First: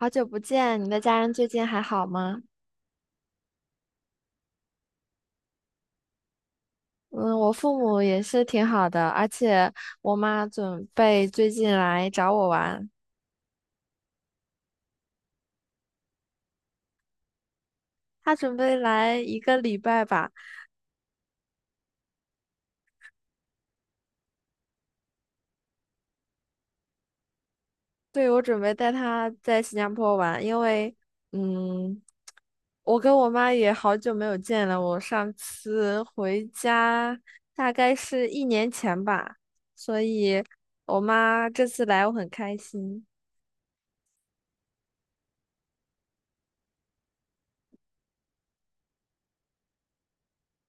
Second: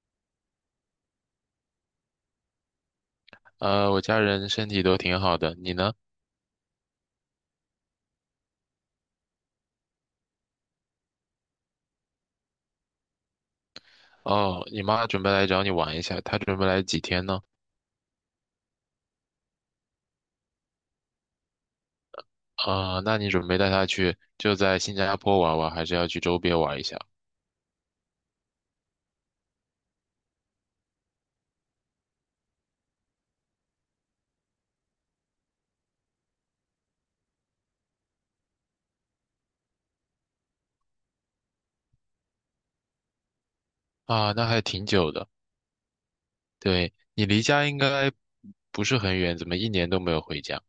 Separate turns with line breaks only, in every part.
好久不见，你的家人最近还好吗？
我家人身体都挺好的，你呢？
嗯，我父母也是挺好的，而且我妈准备最近来找我玩，
哦，你妈准备来找你玩一下，她准备来几天呢？
她准备来一个礼拜吧。
啊、那你准备带她去就在新加坡玩玩，还是要去周边玩一下？
对，我准备带她在新加坡玩，因为嗯，我跟我妈也好久没有见了，我上次回家大概是一年前吧，所以我妈这次来我很开心，
啊，那还挺久的。对，你离家应该不是很远，怎么一年都没有回家？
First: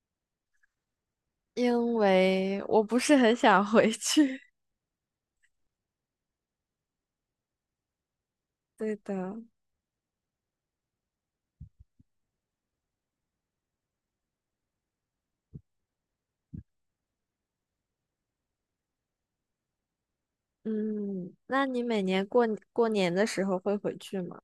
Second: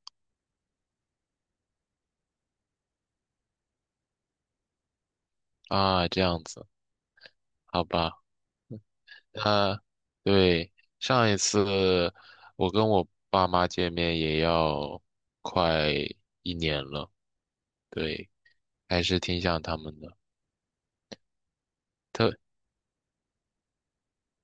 因为我不是很想回去。
啊，这样子，好吧。
对的。
那对，上一次我跟我爸妈见面也要快一年了，对，还是挺想他们的。
嗯，那你每年过年的时候会回去吗？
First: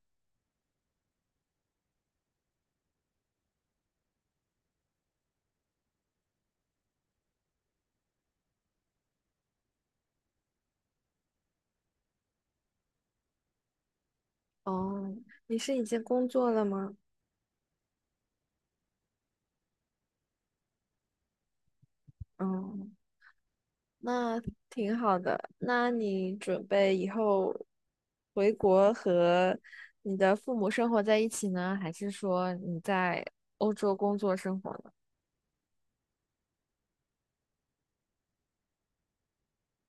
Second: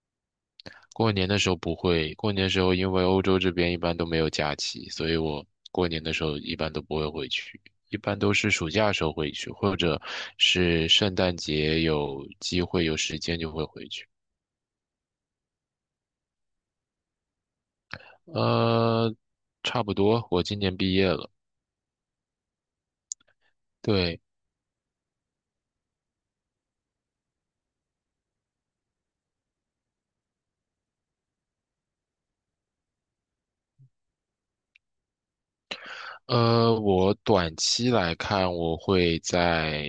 过年的时候不会，过年的时候因为欧洲这边一般都没有假期，所以我过年的时候一般都不会回去，一般都是暑假的时候回去，或者是圣诞节有机会有时间就会回去。
哦，你是已经工作了吗？
呃，差不多，我今年毕业了，
哦，
对，
那挺好的。那你准备以后回国和你的父母生活在一起呢，还是说你在欧洲工作生活呢？
我短期来看，我会在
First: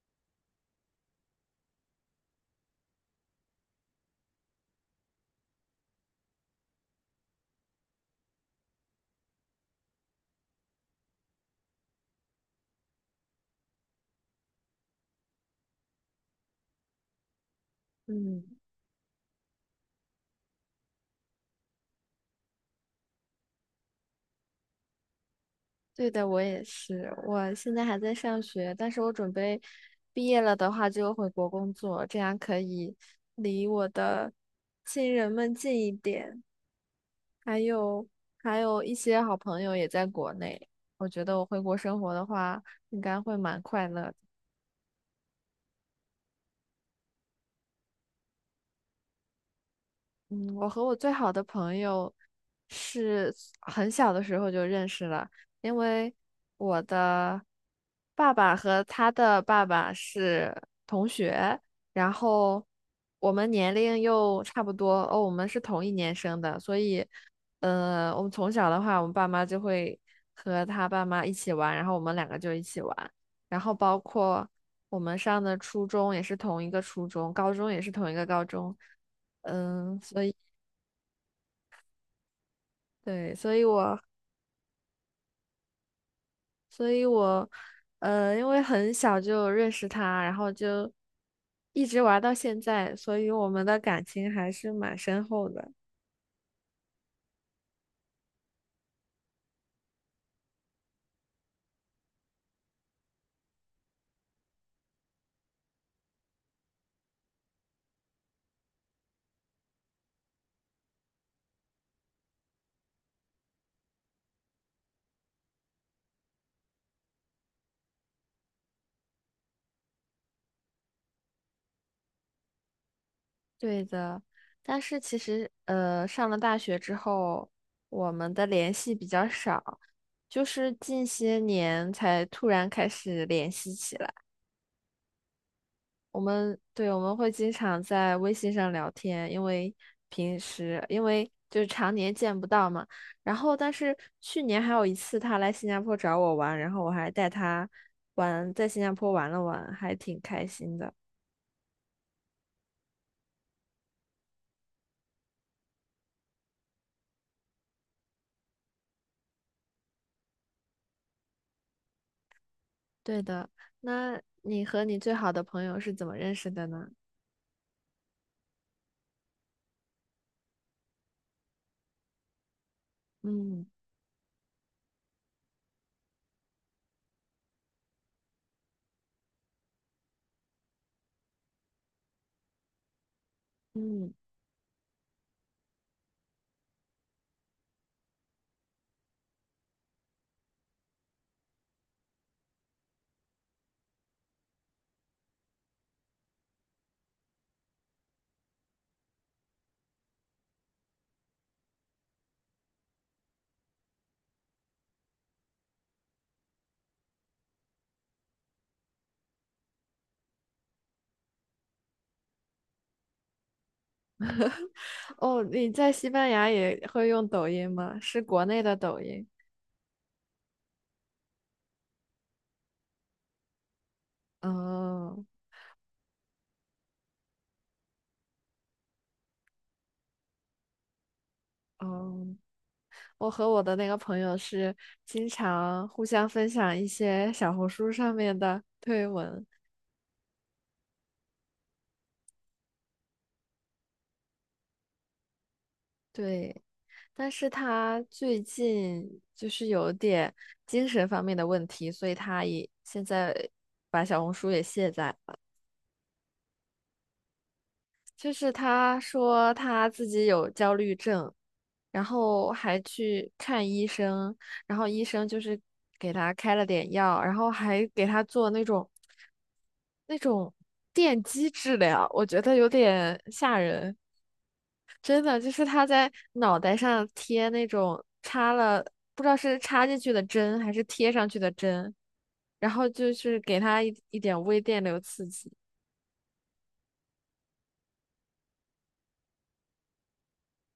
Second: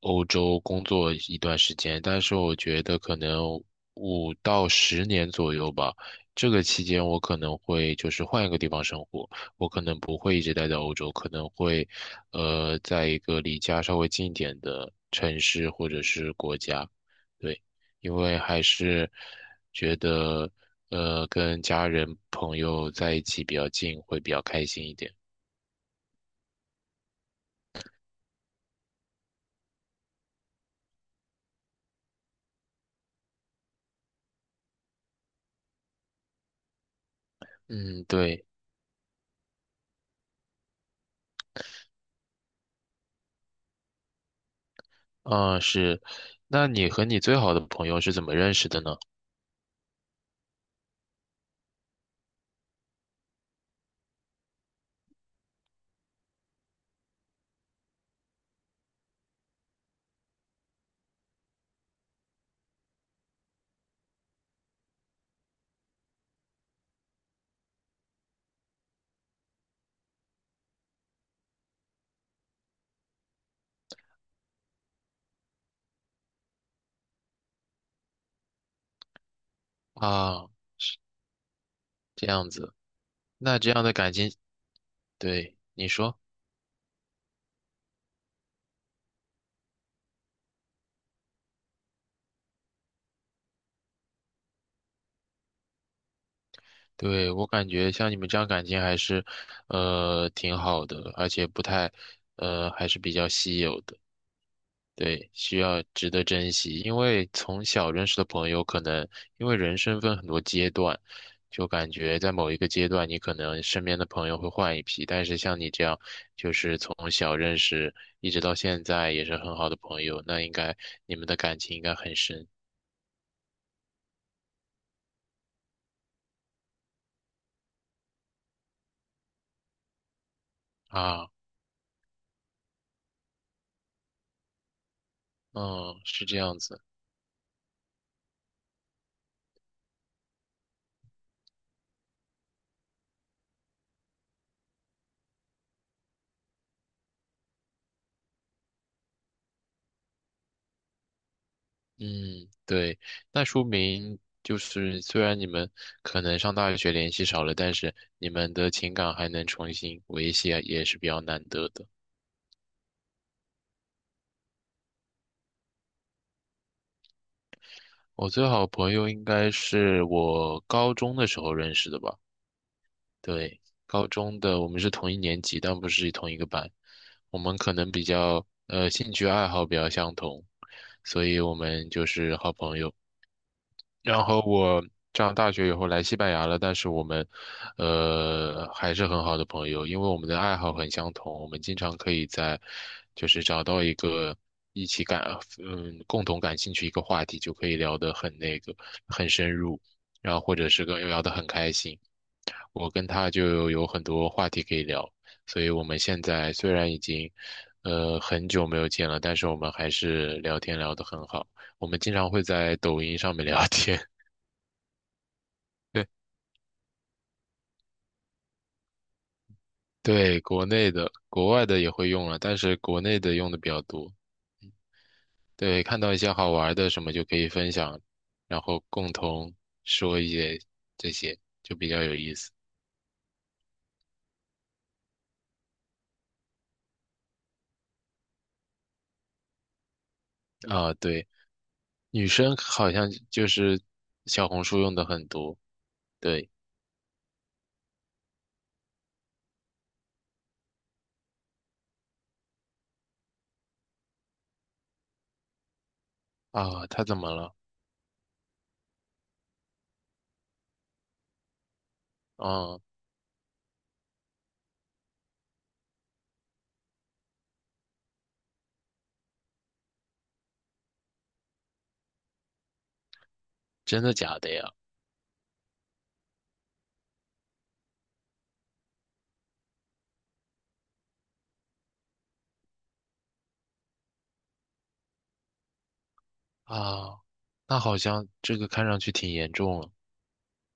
欧洲工作一段时间，但是我觉得可能五到十年左右吧。这个期间，我可能会就是换一个地方生活，我可能不会一直待在欧洲，可能会，在一个离家稍微近一点的城市或者是国家。对，因为
嗯。
还是觉得，跟家人朋友在一起比较近，会比较开心一点。
对的，我也是。我现在还在上学，但是我准备毕业了的话就回国工作，这样可以离我的亲人们近一点。还
嗯，
有
对，
还有一些好朋友也在国内，我觉得我回国生活的话，应该会蛮快乐的。
啊，是。那你和你最好的朋友是怎么认识的呢？
嗯，我和我最好的朋友是很小的时候就认识了，因为我的爸爸和他的爸爸是同学，然后我们年龄又差不多，哦，我们是同一年生的，所以，我们从小的话，我们爸妈就会和他爸妈一起玩，然后我们两个就一起玩，然后包括我们上的初中也是同一个初中，高中也是同一个高中。嗯，所以
啊，这样子，
对，所
那
以
这样的
我，
感情，对，你说，
所以我，呃，因为很小就认识他，然后就一直玩到现在，所以我们的感情还是蛮深厚的。
对，我感觉像你们这样感情还是，挺好的，而且不太，还是比较稀有的。对，需要值得珍惜，因为从小认识的朋友，可能因为人生分很多阶段，就感觉在某一个阶段，你可能身边的朋友会换一批，但是像你这样，就是从小认识一直到现在也是很好的朋友，那应该你们的感情应该很深
对的，但是其实，上了大学之后，我们的联系比较少，就是近
啊，
些年才突然开始联系起来。
嗯，是这样子，
我们会经常在微信上聊天，因为平时就是常年见不到嘛。然后，但是去年还有一次他来新加坡找我玩，然后我还带他玩，在新加坡玩了玩，还挺开心的。
嗯，对，那说明就是虽然你们可能上大学联系少了，但是你们的情感还能重新维系，也是比较难得的。
对的，那你和你最好的朋友是怎么认识的呢？
我最好朋友应该是我高中的时候认识的吧？对，
嗯
高中的我们是同一年级，但不是同一个班。我们可能比较兴趣爱好比较相同，所以我们就是好朋友。
嗯，
然后我上大学以后来西班牙了，但是我们，还是很好的朋友，因为我们的爱好很相同，我们经常可以在，就是找到一个一起感，嗯，共同感兴趣一个话题，就可以聊得很那个，很深入，然后或者是跟聊得很开心。我跟他就有很多话题可以聊，所以我们现在虽然已经，很久没有见了，但是我们还是聊天聊得很好。我们经常会在抖音上面聊天。
哦，你在
对
西班牙也会用抖音吗？是国内的抖音？
对，国内的、国外的也会用了，但是国内的用的比较多。嗯
哦
对，看到一些好玩的什么就可以分享，然后共同说一些这些，就比较有
哦，
意思
我和我的那个朋友是经常互相分享一些小红书上面的推文，
啊。对，女生好像就是小红书用的很多。对
对，但是他最近就是有点精神方面的问题，所以他也现在把小红书也卸载了。
啊，她怎么了？
就是他说他自己有焦虑症，然后还
啊，
去看医生，然后医生就是给他开了点药，然后还给他做那种电击治疗，我觉得有点吓人。
真的假的呀？
真的，就是他在脑袋上贴那种插了，不知道是插进去的针还是贴上去的针，然后就是给他一点微电流刺激。
啊，那好像这个看上去挺严重了。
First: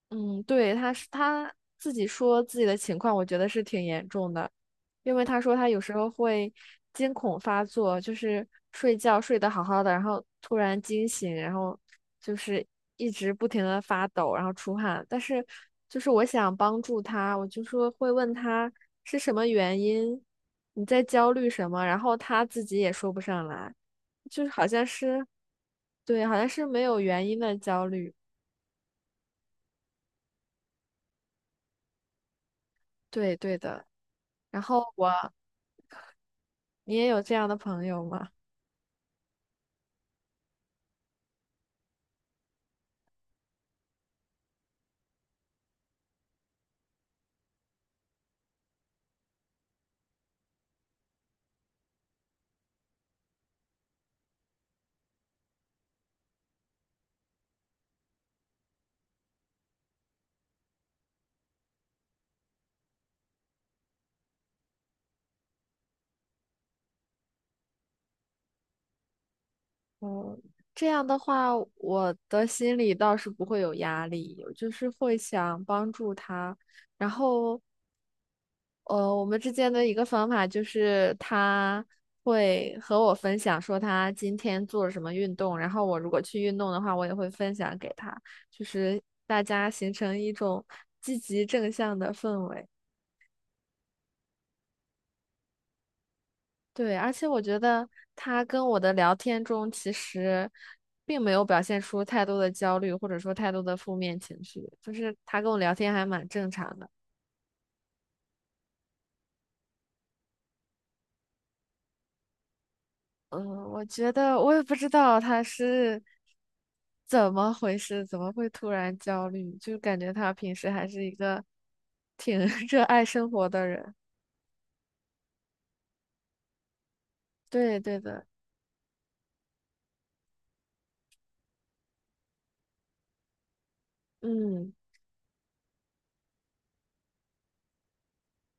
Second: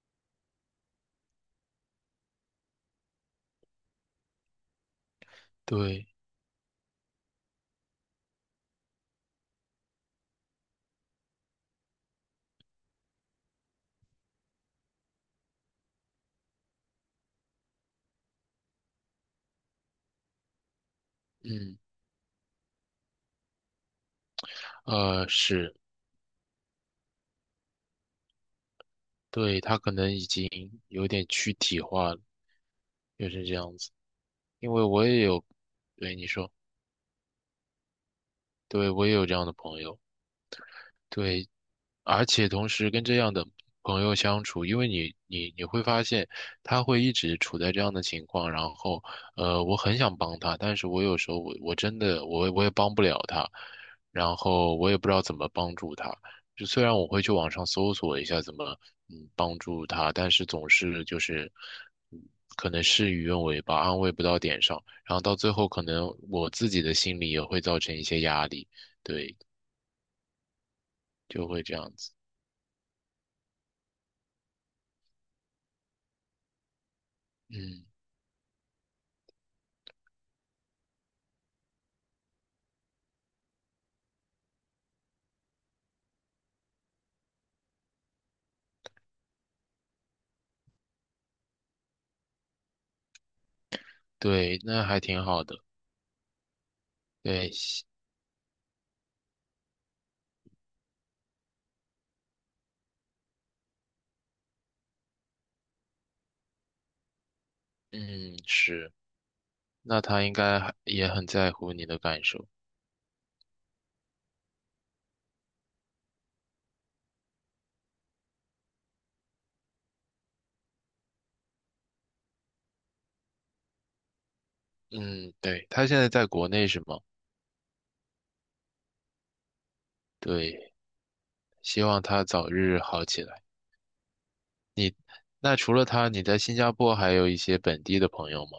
嗯，对，他自己说自己的情况，我觉得是挺严重的，因为他说他有时
对，
候会惊恐发作，就是睡觉睡得好好的，然后突然惊醒，然后就是一直不停的发抖，然后出汗。但是就是我想帮助他，我就说会问他是什么原因，你在焦虑什
嗯，
么，然后他自己也说不上来，就是好像是，
是，
对，好像是没有原因的焦虑。
对，她可能已经有点躯体化了。也
对，
是这
对
样
的。
子，
然
因为
后
我
我，
也有，对你说，
你也有这样的朋友吗？
对，我也有这样的朋友。对，而且同时跟这样的朋友相处，因为你会发现他会一直处在这样的情况，然后我很想帮他，但是我有时候真的我也帮不了他，然后我也不知道怎么帮助他。就虽然我会去网上搜索一下怎么帮助他，但是总是就是嗯可能事与愿违吧，安慰不到点上，然后到最后可能我自己的心里也会造成一些压力，对，
嗯，这样的
就
话，
会这样子。
我的心里倒是不会有压力，我就是会想帮助他。然后，
嗯，
我们之间的一个方法就是他会和我分享说他今天做了什么运动，然后我如果去运动的话，我也会分享给他，就是大家形成一种积极正向的氛围。
对，那还挺好的。
对，而且我
对，
觉
西
得他跟我的聊天中其实并没有表现出太多的焦虑，或者说太多的负面情绪，就是他跟我聊天还蛮正常的。
嗯，是，那他应该还也很在乎你的感受。
嗯，我觉得我也不知道他是怎么回事，怎么会突然焦虑，就感觉他平时还是一个挺 热爱生活的人。
嗯，对，他现在在国内是吗？
对，对的，
对，希望他早日好起来。
嗯。
那除了他，你在新加坡还有一些本地的朋友吗？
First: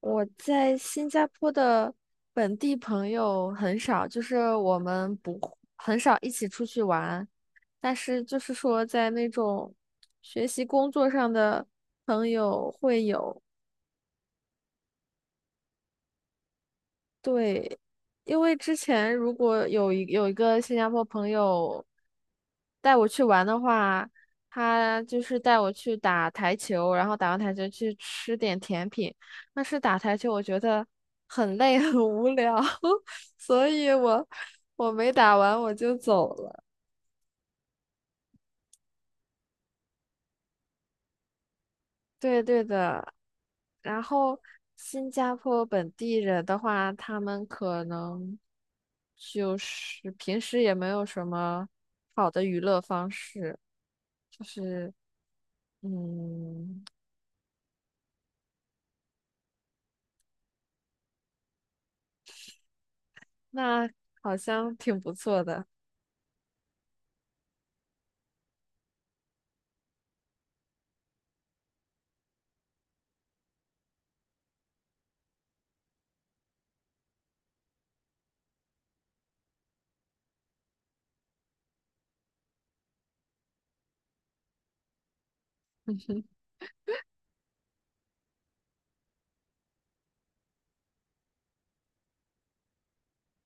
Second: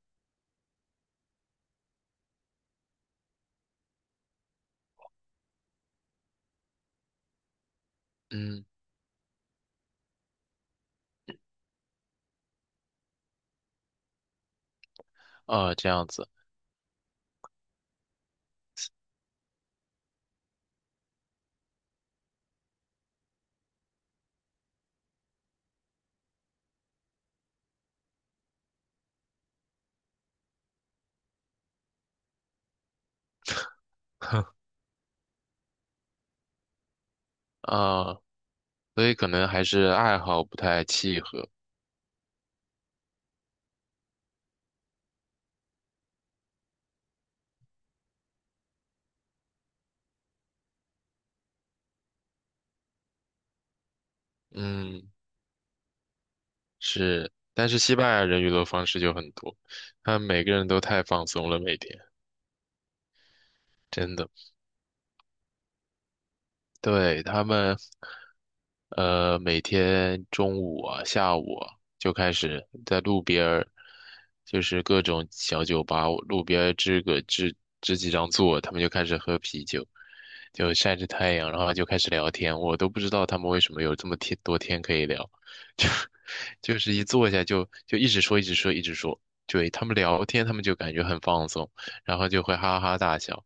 我在新加坡的本地朋友很少，就是我们不很少一起出去玩，但是就是
嗯，
说在那种学习工作上的朋友会有，
啊，这样子，
对，因为之前如果有一个新加坡朋友带我去玩的话，他就是带我去打台球，然后打完台球去吃点甜品。但是打台球我觉得很累很无聊，所以我 我没打完我就走了。
啊，所以可能还是爱好不太契合。
对对的。然后新加坡本地人的话，他们可能就是平时也没有什么好的娱乐方式，就是
嗯，
嗯，
是，但是西班牙人娱乐方式就很多，他们每个人都太放松了，每天
那
真的。
好像挺不错的。
对，他们，每天中午啊、下午啊，就开始在路边儿，就是各种小酒吧，路边儿支个支支几张座，他们就开始喝啤酒，就晒着太阳，然后就开始聊天。我都不知道他们为什么有这么天多天可以聊，就是一坐下就一直说，一直说，一直说。对，他们聊天，他们就感觉很放松，然后就会哈哈大笑。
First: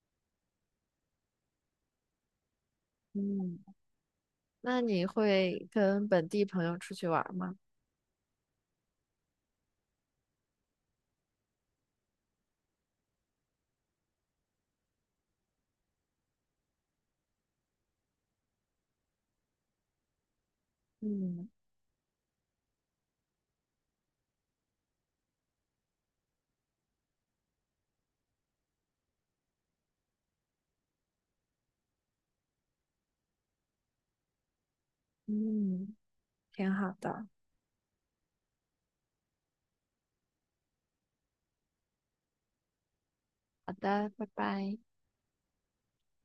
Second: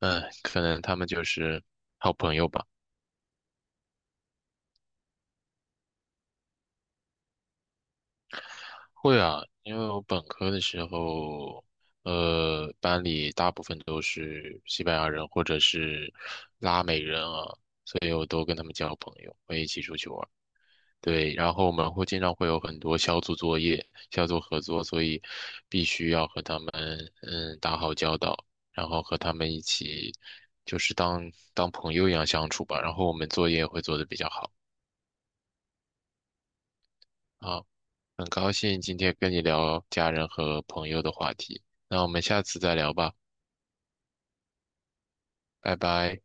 嗯，可能他们就是好朋友吧。
嗯，那你会跟本地朋友出去玩儿吗？
会啊，因为我本科的时候，班里大部分都是西班牙人或者是拉美人啊，所以我都跟他们交朋友，会一起出去玩儿对，
嗯
然后我们经常会有很多小组作业、小组合作，所以必须要和他们打好交道，然后和他们一起就是当朋友一样相处吧。然后我们作业会做得比较好。
嗯，挺好的。
好，很高兴今天跟你聊家人和朋友的话题，那我们下次再聊吧，
好的，拜拜。
拜拜。